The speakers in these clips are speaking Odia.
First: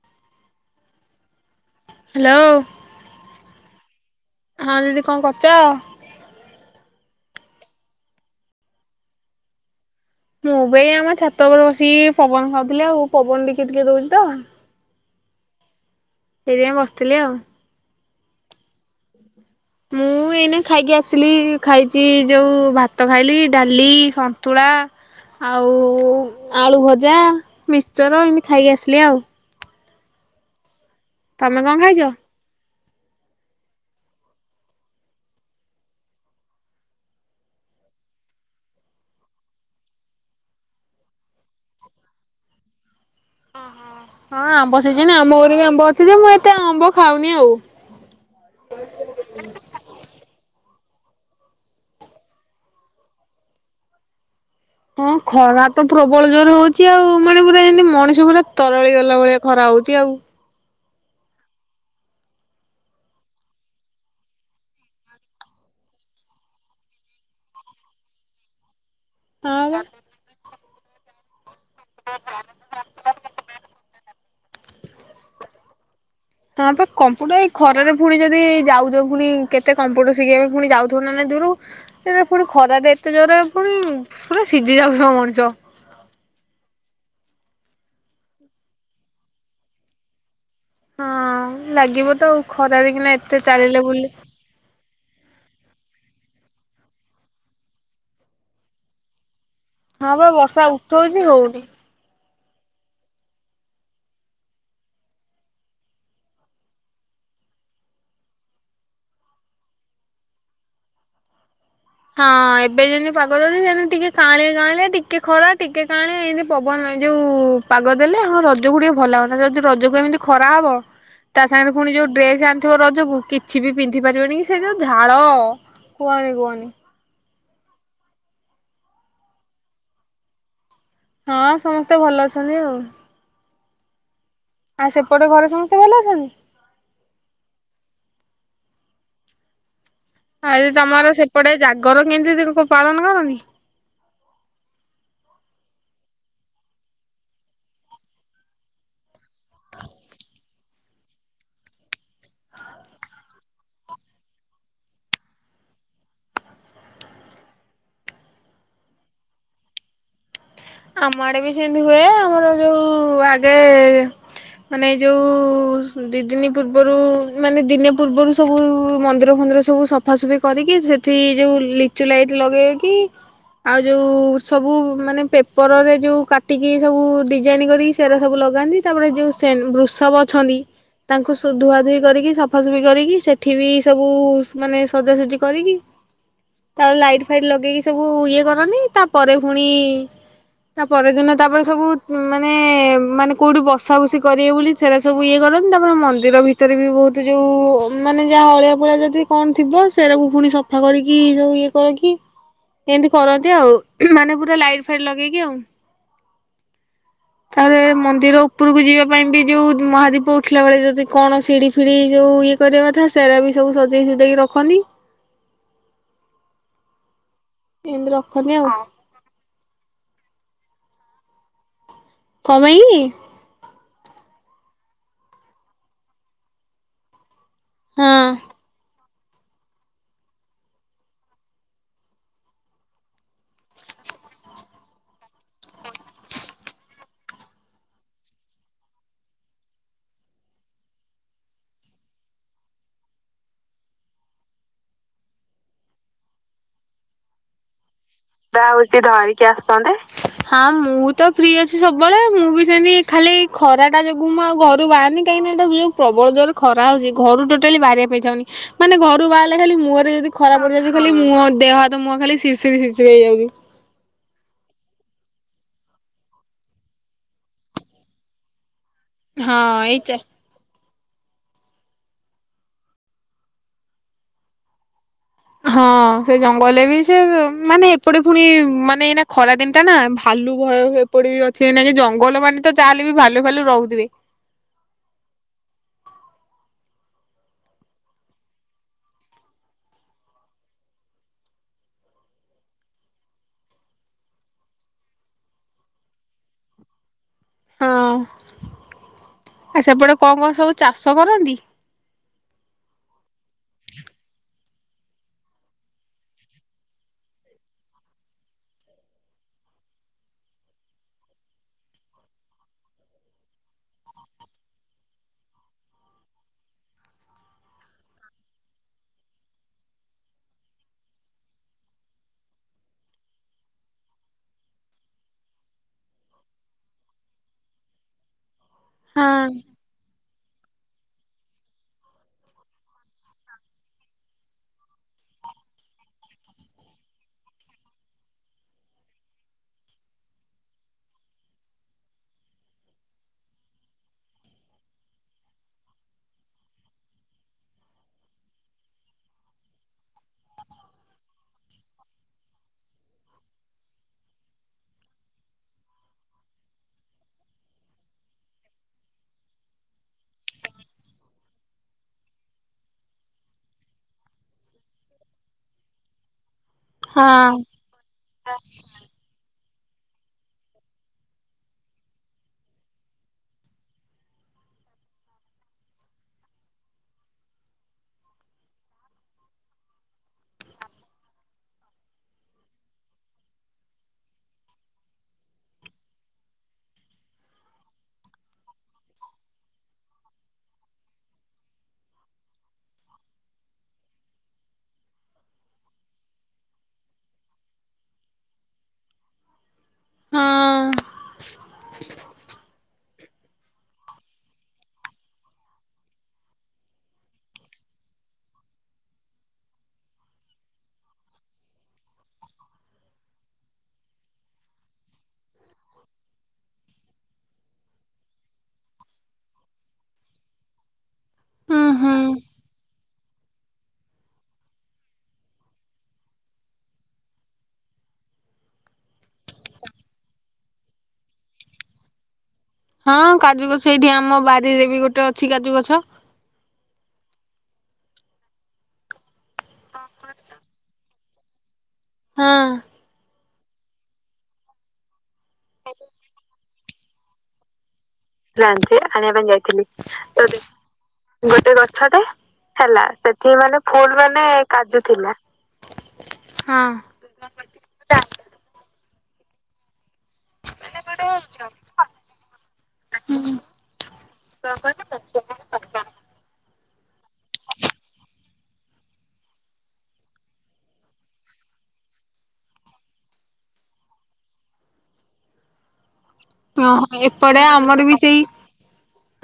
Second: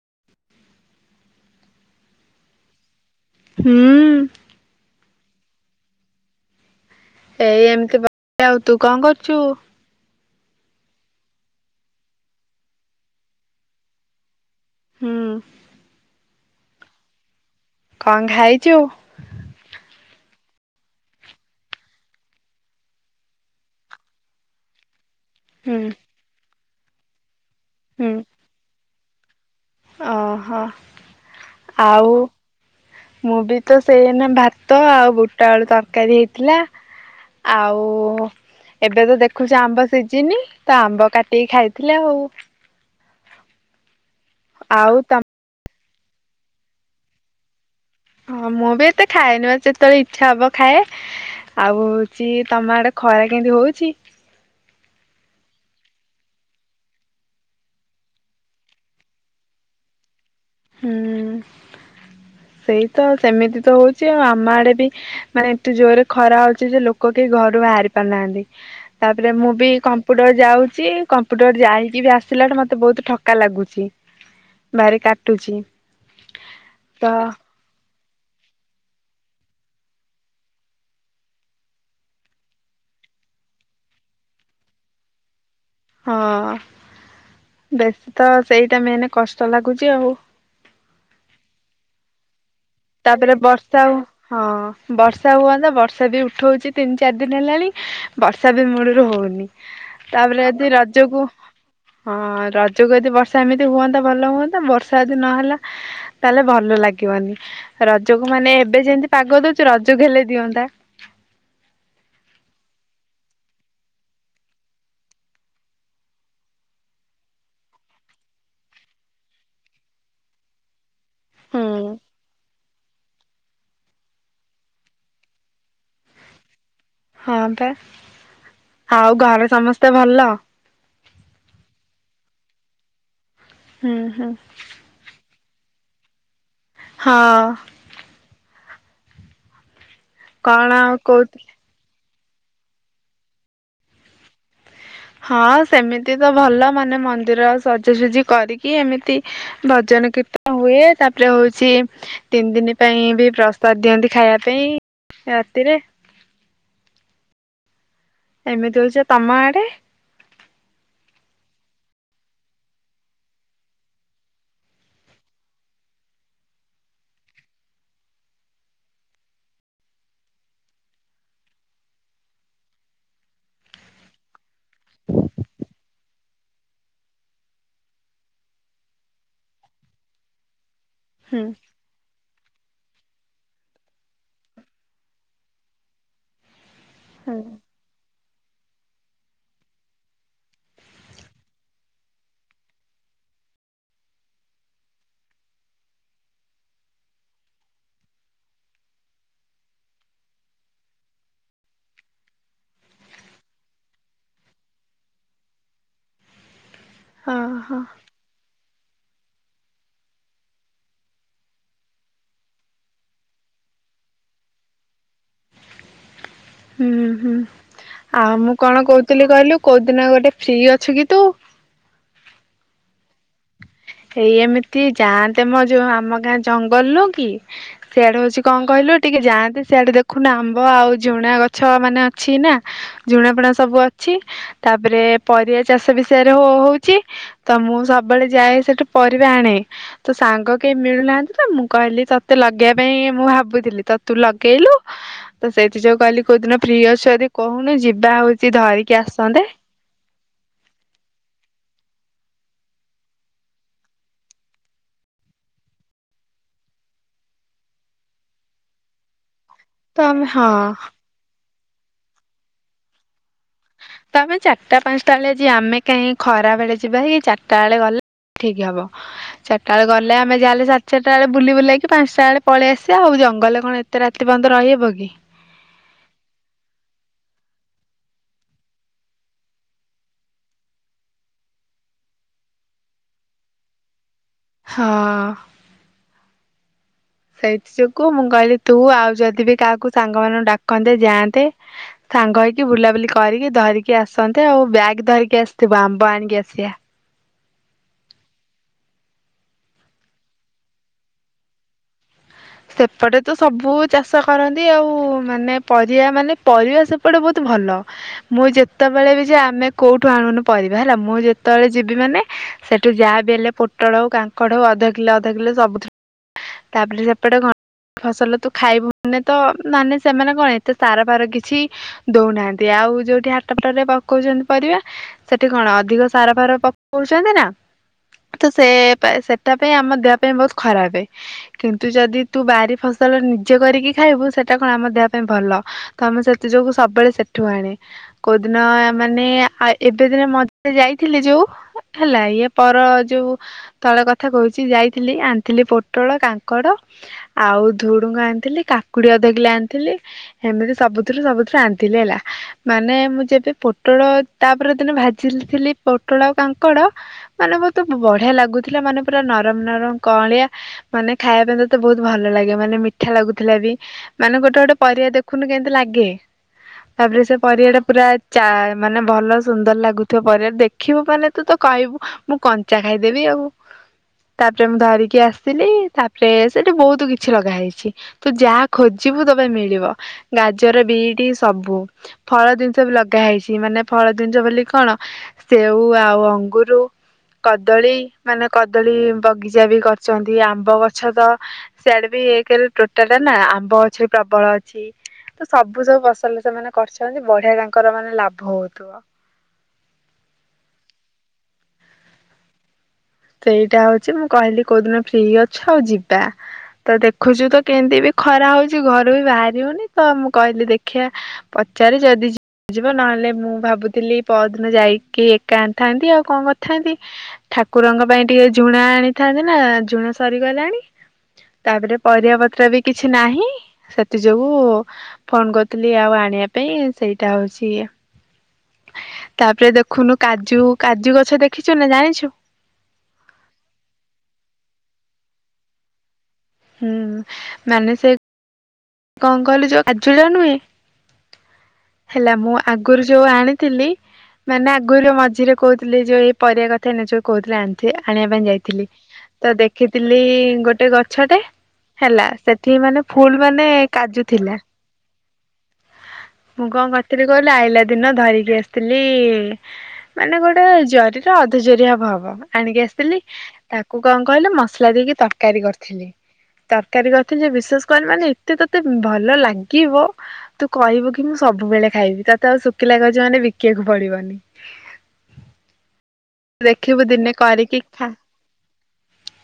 [inaudible] ହ୍ୟାଲୋ। ହୁଁ। ହଁ ଦିଦି କଣ କରୁଛ? ଏଇ ଏମିତିଆ ଆଉ ତୁ କଣ କରୁଛୁ? ମୁଁ ବି ଆମ ଛାତ ଉପରେ ବସିକି ପବନ ଖାଉଥିଲି ଆଉ ପବନ ଟିକେ ଟିକେ ଦଉଛି ତ। ହଁ। ସେଇଥିପାଇଁ ବସିଥିଲି ଆଉ। କଣ ଖାଇଛୁ? ମୁଁ ଏଇନା ଖାଇକି ଆସିଲି ଖାଇଛି ଯୋଉ ଭାତ ଖାଇଲି ଡାଲି ସନ୍ତୁଳା। ଆଉ ହୁଁ ଆଳୁ ଭଜା। ହୁଁ ମିକ୍ଚର୍ ଏମିତି ଖାଇକି ଆସେ ଲିଆଉ। ଓହୋ। ତମେ କଣ ଖାଇଛ? ଆଉ ମୁଁ ବି ତ ସେଇନା ଭାତ ଆଉ ବୁଟ ଆଳୁ ତରକାରୀ ହେଇଥିଲା ଆଉ ଏବେ ତ ଦେଖୁଛି ଆମ୍ବ ସିଝିନି ତ ଆମ୍ବ କାଟିକି ଖାଇଥିଲି ଆଉ। ଓ ହୋ। ହଁ ଆମ୍ବ ଆଉ ସିଜିନି ତମ ଆମ ଘରେ ବି ଆମ୍ବ। ଛି ଜେ ମୁଁ ଏତେ ଅମ୍ବ ଖାଉନି ଆଉ। ହଁ ମୁଁ ବି ଏତେ ଖାଏନି ବା ଯେତେବେଳେ ଇଚଛା ହବ ଖାଏ ଆଉ ହଉଛି ତମ ଆଡେ ଖରା କେମିତି ହଉଛି? ହଁ ଖରା ତ ପ୍ରବଳ ଜୋର ହଉଛି ଆଉ ମାନେ ପୁରା ଯେମିତି ମଣିଷ ପୁରା ତରଳି ଗଲା ଭଳିଆ ଖରା ହଉଛି ଆଉ। ହୁଁ ସେଇ ତ ସେମିତି ତ ହଉଛି ଆଉ ଆମ ଆଡେ ବି ମାନେ ଏତେ ଜୋରରେ ଖରା ଅଉଛି ଯେ ଲୋକ କେହି ଘରୁ ବାହାରି ପାରୁନାହାନ୍ତି। ତାପରେ ମୁଁ ହଁ ବି ବା। କମ୍ପୁଟର ଯାଉଛି। ସେ କମ୍ୁ ଯାଇକି ବି ଆସିଲାଠୁ ମତେ ବହୁତ ଠକା ଲାଗୁଛି। ବାରି କାଟ ଟୁଛିି। ହଁ ପା କମ୍ପୁଟର ଏଇ ଖରାରେ ପୁଣି ଯଦି ଯାଉ ଯାଉ ପୁଣି କେତେ କମ୍ପ୍ୟୁଟର ଶିଖିବା ପାଇଁ ପୁଣି ଯାଉଥୁବ ନା ନାଇଁ ଦୂରୁକୁ ସେ ଜୋଉ ଫୁଣି ଖରା ରେ ଏତେ ଜୋରରେ ଫୁଣି ପୁରା ସିଜି ଯାଉଥିବ ମଣିଷ। ହଁ ବେଶୀ ତ ସେଇଟା ମେନେ କଷ୍ଟ ଲାଗୁଚି ଆଉ। ହଁ ଲାଗିବ ତ ଆଉ। ଖରାରେ କିନା ତାପରେ ଏତେ ଚାଲିଲେ ବର୍ଷା ଉ ବୁଲି ହଁ ବର୍ଷା ହୁଅନ୍ତା ବର୍ଷା ବର୍ଷା ବି ଉଠଉଚି ତିନି ଚାରି ଦିନ ହେଲାଣି ବର୍ଷା ବି ମୂଳୁରୁ ହଉନି। ହଁ ପା ତାପରେ ବର୍ଷା ଯଦି ରଜକୁ ଉଠଉଚି ହଉନି। ହଁ ରଜକୁ ଯଦି ବର୍ଷା ଏମିତି ହୁଅନ୍ତା ଭଲ ହୁଅନ୍ତା ବର୍ଷା ଯଦି ନହେଲା ତାହେଲେ ଭଲ ଲାଗିବନି। ରଜକୁ ମାନେ ଏବେ ଯେମିତି ପାଗ ଦଉଚି ରଜ କୁ ହେଲେ ଦିଅନ୍ତା। ହଁ ଏବେ ଯେମିତି ପାଗ ଦଉଚି ସେମିତି ଟିକେ କାଆଁଳିଆ କାଆଁଳିଆ ଟିକେ ଖରା ଟିକେ କାଆଁଳିଆ ଏନ୍ତି ପବନ ଏ ଯୋଉ ପାଗ ଦେଲେ ହଁ ରଜକୁ ଟିକେ ଭଲ ଲାଗନ୍ତା ଯଦି ରଜକୁ ଏମିତି ଖରା ହବ ତା ହୁଁ। ସାଙ୍ଗରେ ଫୁଣି ଯୋଉ ଡ୍ରେସ ଆ ଥିବ ରଜକୁ କିଛି ବି ପିନ୍ଧି ପାରିବନି କି ସେ ଯୋଉ ଝାଳ କୁହନି କୁହନି। ହଁ ପା ଆଉ ଘରେ ସମସ୍ତେ ଭଲ। ହଁ ସମସ୍ତେ ଭଲ ଅଛନ୍ତି ଆଉ। ହୁଁ ହୁଁ। ଆଉ ସେପଟେ ଘରେ ସମସ୍ତେ ଭଲ ଅଛନ୍ତି। ହଁ। ଆଉ କଣ ଯୋଉ ତମର କହୁଥିଲି ସେପଟେ ଜାଗର [unintelligible] ପାଳନ କରନ୍ତି। ହଁ ସେମିତି ତ ଭଲ ମାନେ ମନ୍ଦିର ସଜାସଜି କରିକି ଏମିତି ଭଜନ କୀର୍ତ୍ତନ ହୁଏ ତାପରେ ହଉଚି ତିନି ଦିନ ପାଇଁ ବି ପ୍ରସାଦ ଦିଅନ୍ତି ଖାଇବା ପାଇଁ ରାତିରେ। ଏମିତି ହଉଚି ତମ ଆଡେ? ଆମ ଆଡେ ବି ସେମିତି ହୁଏ ଆମର ଯୋଉ ଆଗେ ମାନେ ଯୋଉ ଦି ଦିନ ପୂର୍ବରୁ ମାନେ ଦିନେ ପୂର୍ବରୁ ସବୁ ମନ୍ଦିର ଫନ୍ଦିର ସବୁ ସଫାସୁଫି କରିକି ସେଠି ଯୋଉ ଲିଚୁ ଲାଇଟ ଲଗେଇକି ଆଉ ଯୋଉ ସବୁ ମାନେ ପେ ପରରେ ଯୋଉ କାଟିକି ସବୁ ଡିଜାଇନ୍ କରିକି ସେରା ସବୁ ଲଗାନ୍ତି ତାପରେ ଯୋଉ ସେନ୍ ବୃଷଭ ଅଛନ୍ତି। ତାଙ୍କୁ ହୁଁ ସୁ ଧୁଆ ଧୁଇ କରିକି ସ ସଫାସୁଫି କରିକି ସେଠି ବି ସବୁ ମାନେ ସଜାସୁଜି କରିକି। ତା ପରେ ଲାଇଟ୍ ଫାଇଟ୍ ଲଗେଇକି ସବୁ ଇଏ କରନି ତାପରେ ଫୁଣି ତା ପରଦିନ ତାପରେ ସବୁ ମାନେ ମାନେ କୋଉଠି ବସା ବୁସି କରିବେ ବୋଲି ସେରା ସବୁ ଇଏ କରନ୍ତି। ତାପରେ ମନ୍ଦିର ଭିତରେ ବି ବହୁତ ଯୋଉ ମାନେ ଯାହା ଅଳିଆ ଫଳିଆ ଯଦି କଣ ଥିବ ସେରକୁ ଫୁଣି ସଫା କରିକି ଯୋଉ ଇଏ କରିକି ଏମିତି କରନ୍ତି ଆଉ। ମାନେ ପୁରା ଲାଇଟ ଫାଇଟ ଲଗେଇ [unintelligible] ହଁ ତାପରେ ହଁ। ମନ୍ଦିର ଉପୁରୁକୁ ଯିବା ପାଇଁ ବି ଯୋଉ ମହାଦୀପ ଉଠିଲା ବେଳେ ଯଦି କଣ ସିଢି ଫିଡି ଯୋଉ ଇଏ କରିବା କଥା ସେରା ବି ସବୁ ସଜେଇ ସୁଜାଇକି ରଖନ୍ତି। ହୁଁ ହୁଁ। ଏମିତି ଆଉ ରଖନ୍ତି ମୁଁ କଣ କଉଥିଲି କଇଲୁ କୋଉ ଦିନ ଗୋଟେ ଫ୍ରି ଅଛୁ କି ତୁ? କଅଁ ମାଇଁ କି? ସେଇ ଏମିତି ଯାଆନ୍ତେ ମ ଯୋଉ ଆମ ଗାଁ ଜଙ୍ଗଲ ନୁ କି? ସିଆଡେ ହଁ। ହଉଚି କଣ କହିଲୁ? ଟିକେ ଯାଆନ୍ତେ ସିଆଡେ ଦେଖୁନୁ ଆମ୍ବ ଆଉ ଝୁଣା ଗଛ ମାନେ ଅଛି ନା ଝୁଣା ଫୁଣା ସବୁ ଅଛି ତାପରେ ପରିବା ଚାଷ ବି ସିୟାରେ ହୋ-ହୋ-ହଉଛି ତ ମୁଁ ସ ବେଳେ ଯାଏ ସେଠୁ ପରିବା ଆଣେ ତୋ ସାଙ୍ଗ କେହି ମିଳୁନାହାନ୍ତି ତ ମୁଁ କହିଲି ତୋତେ ଲଗେଇବା ପାଇଁ ମୁଁ ଭାବୁଥିଲି ତ ତୁ ଲଗେଇଲୁ ତ ସେଇଠି ଯୋଉ କଇଲି କୋଉ ଦିନ ଫ୍ରି ଅଛୁ ଜଦି କହୁନୁ ଯି ବା ହଉଚି ଧରିକି ଆସନ୍ତେ। ହଁ ମୁଁ ତ ଫ୍ରି ଅଛି ସବୁ ବେଳେ ମୁଁ ବି ସେତି ଖାଲି ଖରାଟା ଯୋଗୁ ମୁଁ ଆଉ ଘରୁ ବାହାରୁନି କାହିଁକିନା ଏଟା ଯଉ ପ୍ରବଳ ଜୋରରେ ଖରା ହଉଛି ଘରୁ ଟୋଟାଲି ବାହାରିବାପାଇଁ ଇଛାହଉନି ମାନେ ଘରୁ ବାହାର ଖାଲି ତ ମୁଁହରେ ଆମେ ଯଦି ହଁ ଖରା ପଡ଼ିଯାଉଛି ଖାଲି ମୁଁହ ଦେହ ହାତ ମୁହ ଖାଲି ସିରଶିରି ସିରଶିରି ହେଇ ଯାଉ ତ ଆମେ ଚାରିଟା ପାଞ୍ଚଟା ବେଳେ ଯିବା ଆମେ କାହିଁ ଖରା ବେଳେ ଯିବା କି ଚାରିଟା ବେଳେ ଗଲେ ଠିକ ହବ। ଚାରିଟା ବେଳେ ଗଲେ ଆମେ ଯାହେଲେ ସା ଚାରିଟା ବେଳେ ବୁଲି ବୁଲେଇକି ପାଞ୍ଚଟା ବେଳେ ପଳେଇ ଆସିବା ଆଉ ଜଙ୍ଗଲରେ କଣ ଏତେ ରାତି ପର୍ଯ୍ୟନ୍ତ ରହିହବ କି? ହଁ ସେ ଜଙ୍ଗଲରେ ବି ସେ ମାନେ ଏପଟେ ପୁଣି ମାନେ ଏନା ଖରା ଦିନ ଟା ନା ଭାଲୁ ଭୟ ଏପଟେ ବି ଅଛି ଏନା ଜଙ୍ଗଲ ମାନେ ତ ଯାହେଲେ ବି ଭାଲୁ ଭାଲୁ ରହୁଥିବେ। ହଁ। ସେଇଥି ଯୋଗୁ ମୁଁ କହିଲି ତୁ ଆଉ ଯଦି ବି କାହାକୁ ସାଙ୍ଗ ମାନଙ୍କୁ ଡାକନ୍ତେ ଯାଆନ୍ତେ ସାଙ୍ଗ ହେଇକି ବୁଲାବୁଲି କରିକି ଧରିକି ଆସନ୍ତେ ଆଉ ବ୍ୟାଗ ଧରିକି ଆସିଥିବୁ ଆମ୍ବ ଆଣିକି ଆସିଆ। ହଁ ଆ ସେପଟେ କଣ କଣ ସବୁ ଚାଷ କରନ୍ତି? ସେପଟେ ତ ସବୁ ଚାଷ କରନ୍ତି ଆଉ ମାନେ ପରିବା ମାନେ ପରିବା ସେପଟେ ବହୁତ ଭଲ ମୁଁ ଯେତେବେଳେ ବି ଯାଏ ଆମେ କୋଉଠୁ ଆଣୁନୁ ପରିବା ହେଲା ମୁଁ ଯେତେବେଳେ ଯିବି ମାନେ ସେଠୁ ଯାହା ବି ହେଲେ ପୋଟଳ ହଉ କାଙ୍କଡ଼ ହଉ ଅଧ କିଲୋ ଅଧ କିଲୋ ସବୁ ତାପରେ ସେପଟେ କଣ ଫସଲ ତୁ ଖାଇବୁନି ତ ମାନେ ସେମାନେ କଣ ଏତେ ସାର ଫାର କିଛି ଦଉନାହାନ୍ତି ଆଉ ଯୋଉଠି ହାଟପଟରେ ପକଉଛନ୍ତି ପରିବା ସେଠି କଣ ଅଧିକ ସାର ଫାର ପକଉଛନ୍ତି ନା ତ ସେଟା ହଁ ସେଟା ପାଇଁ ଆମ ଦେହ ପାଇଁ ବହୁ ଖରାପେ। କିନ୍ତୁ ଯଦି ତୁ ବାରି ଫସଲ ନିଜେ କରିକି ଖାଇବୁ ସେଟା କଣ ଆମ ଦେହ ପାଇଁ ଭଲ ତ ଆମେ ସେଥି ଯୋଗୁ ସବୁବେଳେ ସେଠୁ ଆଣେ କୋଉଦିନ ମାନେ ଆ ଏବେ ଦିନ ମଝିରେ ଯାଇଥିଲି ଯୋଉ ହେଲା ଇଏ ପର ଯୋଉ ତଳେ କଥା କହୁଛି ଯାଇଥିଲି ଆଣିଥିଲି ପୋ ପୋଟଳ କାଙ୍କଡ ଆଉ ଧୁଡୁଙ୍ଗ ଆଣିଥିଲି କାକୁଡି ଅଧ କିଲେ ଆଣିଥିଲି ଏମିତି ସବୁଥିରୁ ସବୁଥିରୁ ଆଣିଥିଲି ହେଲା ମାନେ ମୁଁ ଯେବେ ପୋଟଳ ତାପରେ ଦିନ ଭାଜିଥିଲି ପୋଟଳ ଆଉ କାଙ୍କଡ ମାନେ ବହୁତ ବଢିଆ ଲାଗୁଥିଲା ମାନେ ପୁରା ନରମ ନରମ କଅଁଳିଆ ମାନେ ଖାଇବା ପାଇଁ ତ ତେ ବହୁତ ଭଲ ଲାଗେ ମାନେ ମିଠା ଲାଗୁଥିଲା ବି ମାନେ ଗୋଟେ ଗୋଟେ ପରିବା ଦେଖୁନୁ କେମତି ଲାଗେ। ତାପରେ ହଁ ସେ ପରିବା ଟା ପୁରା ଚା ମାନେ ଭଲ ସୁନ୍ଦର ଭଲ ଲାଗୁଥିବ ପରିବାର ଦେଖିବୁ ମାନେ ତୁ ତ କହିବୁ ମୁଁ କଞ୍ଚା ଖାଇଦେବି ଆଉ ତାପରେ ମୁଁ ଧରିକି ଆସିି ଆସିଲି ତାପରେ ସେଠି ବହୁତ କିଛି ଲଗା ହେଇଛି ତୁ ଯାହା ଖୋଜିବୁ ତପାଇଁ ମିଳିବ ଗାଜର ବିଟି ସବୁ ଫଳ ଜିନିଷ ବି ଲଗା ହେଇଛି ମାନେ ଫଳ ଜିନିଷ ବୋଲି କଣ ସେଉ ଆଉ ଅଙ୍ଗୁରୁ କଦଳୀ ମାନେ କଦଳୀ ବଗିଚା ବି କରଛନ୍ତି ଆମ୍ବ ଗଛ ତ ସେଆଡେ ବି ଏକ ରେ ତୋଟାଟା ନା ଆମ୍ବ ଗଛ ବି ପ୍ରବଳ ଅଛି ତ ସବୁ ସବୁ ଫସଲ ସେମାନେ କରିଛନ୍ତି ବଢିଆ ତାଙ୍କର ମାନେ ଲାଭ ହଉଥିବ। ହଁ। ସେଇଟା ହଉଛି ମୁଁ କହିଲି କୋଉଦିନ ଫ୍ରି ଅଛ ଯିବା ତ ଦେଖୁଛୁ ତ କେମିତି ବି ଖରା ହଉଛି ଘରୁ ବି ବାହାରି ହଉନି ତ ମୁଁ କହିଲି ଦେଖିବା ପଚାରେ ଯଦି ଯିବ ନହେଲେ ମୁଁ ଭାବୁଥିଲି ପରଦିନ ଯାଇକି ଏକା ଆଣି ଥାନ୍ତି ଆଉ କଣ କରିଥାନ୍ତି ଠାକୁ କୁରଙ୍କ ପାଇଁ ଟିକେ ଝୁଣା ଆଣିଥାନ୍ତି ନା ଝୁଣା ସରିଗଲାଣି। ଉଁ ତାପରେ ହୁଁ। ପରିବାପତ୍ର ବି କିଛି ନାହିଁ ସେଥି ଯୋଗୁ ଫୋନ କରିଥିଲି ଆଉ ଆଣିବା ପାଇଁ ସେଇଟା ହଉଛି ତାପରେ ଦେଖୁନୁ କାଜୁ କାଜୁ ଗଛ ଦେଖିଛୁ ନା ଜାଣିଛୁ? ହଁ କାଜୁ ଗଛ ଏଇଠି ଆମ ବାରିରେ ବି ଗୋଟେ ଅଛି କାଜୁ ଗଛ। ହୁଁ ମାନେ ସେ କଣ କହିଲୁ ଯୋଉ କାଜୁୁର ନୁହେଁ। [inaudible] ହେଲା ମୁଁ ହଁ। ଆଗରୁ ଯୋଉ ଆଣେ ଥିଲି ମାନେ ଆଗରୁ ମଝିରେ କହୁଥିଲି ଯୋଉ ଏଇ ପରିବା କଥା ଏ ଯଉ କହୁଥିଲେ ଆଣିଥି ଆାଣିବା ପାଇଁ ଯାଇଥିଲି ତ ଦେଖିଥିଲି ଗୋଟେ ଗଛଟେ ହେଲା ସେଠି ମାନେ ଫୁଲ୍ ମାନେ କାଜୁ ଥିଲା ମୁଁ କଣ କରିଥିଲି କହିଲୁ ଆଇଲା ଦିନ ଧରିକି ଆସିଥିଲି। ଲି ମାନେ ଗୋଟେ ଜରିରେ ଅଧ ଜରିଏ ହବ ହବ ଆଣିକି ଆସିଥିଲି ତାକୁ କଣ କହିଲୁ ମସଲା ଦେଇକି ତରକାରୀ କରିଥିଲି ତରକାରୀ କରିଥିଲି ବିଶେଷ କରି ମାନେ ଏତେ ତ ତତେ ଭଲ ଲାଗିବ ତୁ କହିବୁ କି ମୁଁ ସବୁବେଳେ ଖାଇବି ତତେ ଆଉ ଶୁଖିଲା ଗଜ ମାନେ ବିକିବାକୁ ପଡିବନି। ଦେଖିବୁ ଓହୋ ଦିନେ ଏପଟେ କରିକି ଆମର ଖା ବି ସେଇ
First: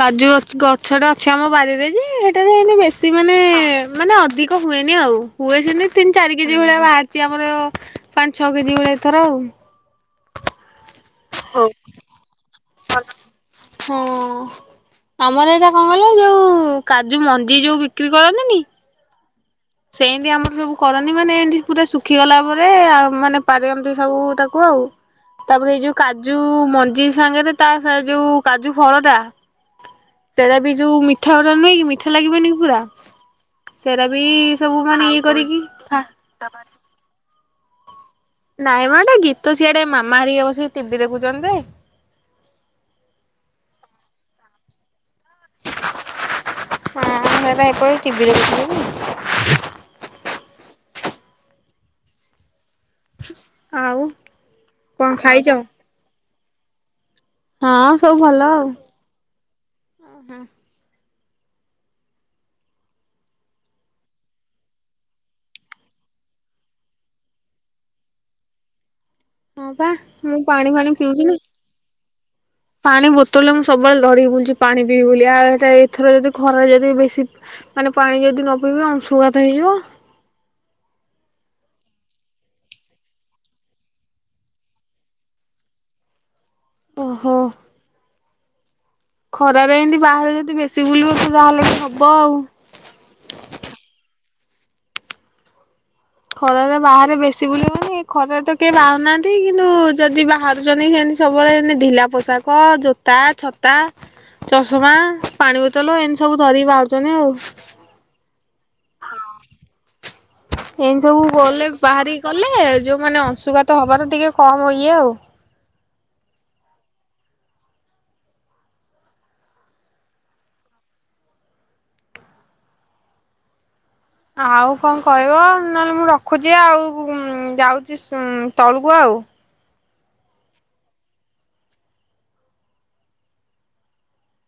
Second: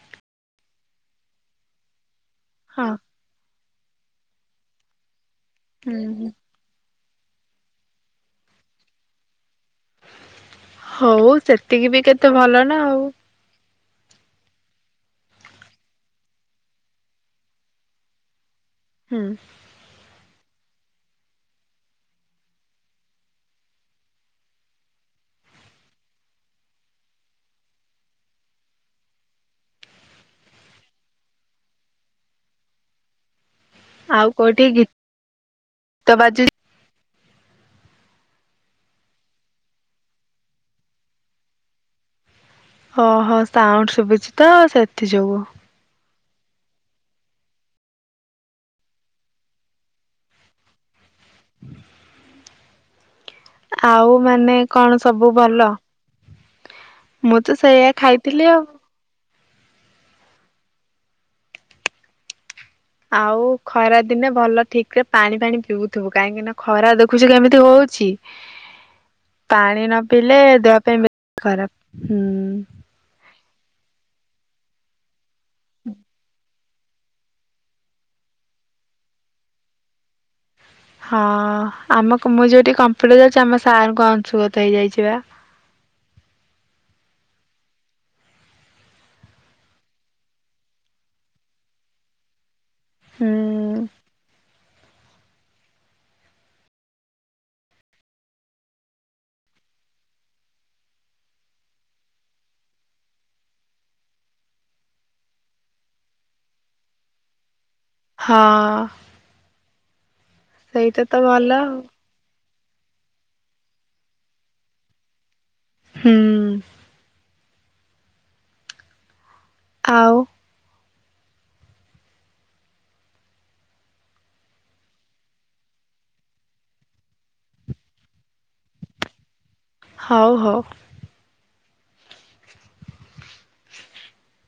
କାଜୁଗଛ ଛଟେ ଅଛି ଆମ ବାରିରେ ଯେ [unintelligible] ହଁ ବେଶି ମାନେ ମାନେ ଅଧିକ ହୁଏନି ଆଉ ହୁଏ ସେମତି ହୁଁ ତିନ ହୁଁ। ଚାରି କିଜି ଭଳିଆ ବା ଆମର ପାଞ୍ଚ ଛଅ କେଜି ଭଳି ଏଥର। ହଉ ସେତିକି ବି କେତେ ଭଲ। ନା ଆଉ ହଁ। ଆମର ଏଟା କଣ କଲେ ଯୋଉ କାଜୁ ମଞ୍ଜି ଯୋଉ ବିକ୍ରି କରନ୍ତିନି। ହୁଁ। ଏମତି ଆମର ସବୁ କରନ୍ତି ମାନେ ଏମତି ପୁରା ଶୁଖି ଗଲା ପରେ ମାନେ ପାରନ୍ତି ଏମତି ସବୁ ତାକୁ ଆଉ ତାପରେ ଏଇ ଯୋଉ କାଜୁ ମଞ୍ଜି ସାଙ୍ଗରେ ତା ଯୋଉ କାଜୁଫଳଟା ସେଟା ବି ଯୋଉ ମିଠାଉରା ନୁହେଁ କି ମିଠା ଲାଗିବନି କି ପୁରା। ସେଇଟା ବି ଆଉ କୋଉଠି ସବୁ ମାନେ ଇଏ କରିକି ଗୀତ ବାଜୁଛି ନାଇଁ ମାନେ ଗୀତ ସିଆଡେ ମାମା ହେରିକା ବସିକି ଟିଭିି ଦେଖୁଛନ୍ତି ଯେ ଓହୋ ସାଉଣ୍ଡ ଶୁଭୁଛି ତ ସେଥି ଯୋଗୁ ହଁ ସେଟ ଏପ ଟିଭି ଦେଖଥିଲ। ଆଉ ମାନେ କଣ ସବୁ ଭଲ ମୁଁ ତ ସେଇଆ ହଁ ସବୁ ଭଲ ଖାଇଥିଲି ଆଉ। [inaudible] ଆଉ ଖରା ଦିନେ ଭଲ ଠିକ ରେ ପାଣି ପାଣି ପିଉଥିବୁ କାହିଁକି ନା ଖରା ଦେଖୁଛୁ କେମିତି ହଉଛି? ହଁ ପାଣି ପା ନ ପିଇଲେ ମୁଁ ପାଣି ଦେହ ଫାଣି ପାଇଁ ପିଉଥିଲି। ଖରାପ। ହୁଁ। ପାଣି ବୋତ ତୋଲ ମୁଁ ସବୁବେଳେ ଧିରିକି ବୁଲି ପାଣି ପିଇବି ବୋଲି ଏଥର ଯଦି ଖର ଯି ବେଶୀ ମାନେ ପାଣି ଯଦି ନ ପିଇବା ଆମ ଅଂଶୁଘାତ ହେଇଯିବ। ହଁ ଆମକୁ ମୁଁ ଯୋଉଠି କମ୍ପ୍ୟୁଟର ଯାଉଛି ଆମ ସାରଙ୍କୁ ଅଂଶୁଗତ ହେଇଯାଇଛି ବା। ଓହୋ। ଖରାରେ ଏମିତି ବାହାରେ ଯଦି ବେଶୀ ବୁଲିବ ଯାହେଲେ ବି ହବ ଆଉ। ହଁ। ଖରରେ ବାହାରେ ବେଶୀ ବୁଲିବନି ଖରାରେ ତ କେ ବାହାରୁନାହାନ୍ତି କିନ୍ତୁ ଯଦି ବାହାରୁଛନ୍ତି ସେମିତି ସବୁବେଳେ ଏମତି ଢିଲା ପୋଷାକ ଜୋତା ଛତା ଚଷମା ପାଣି ବୋତଲ ଏମିତି ସବୁ ଧରିକି ବାହାରୁଛନ୍ତି ଆଉ। ହଁ। ସେଇଟା ଏନି ତ ସବୁ ଭଲ ଗଲେ ଆଉ ବାହାରି କଣ? ହେଲେ ଯୋଉ ମାନେ ଅଶୁଗାତ ହବା ଟା ଟିକେ କମ ଇଏ ଆଉ। ହୁଁ। ଆଉ। ଆଉ କଣ କହିବ ନହେଲେ ମୁଁ ରଖୁଛି ଆଉ ଯାଉଛି ତଳକୁ ଆଉ। ହଉ ହଉ। [unintelligible]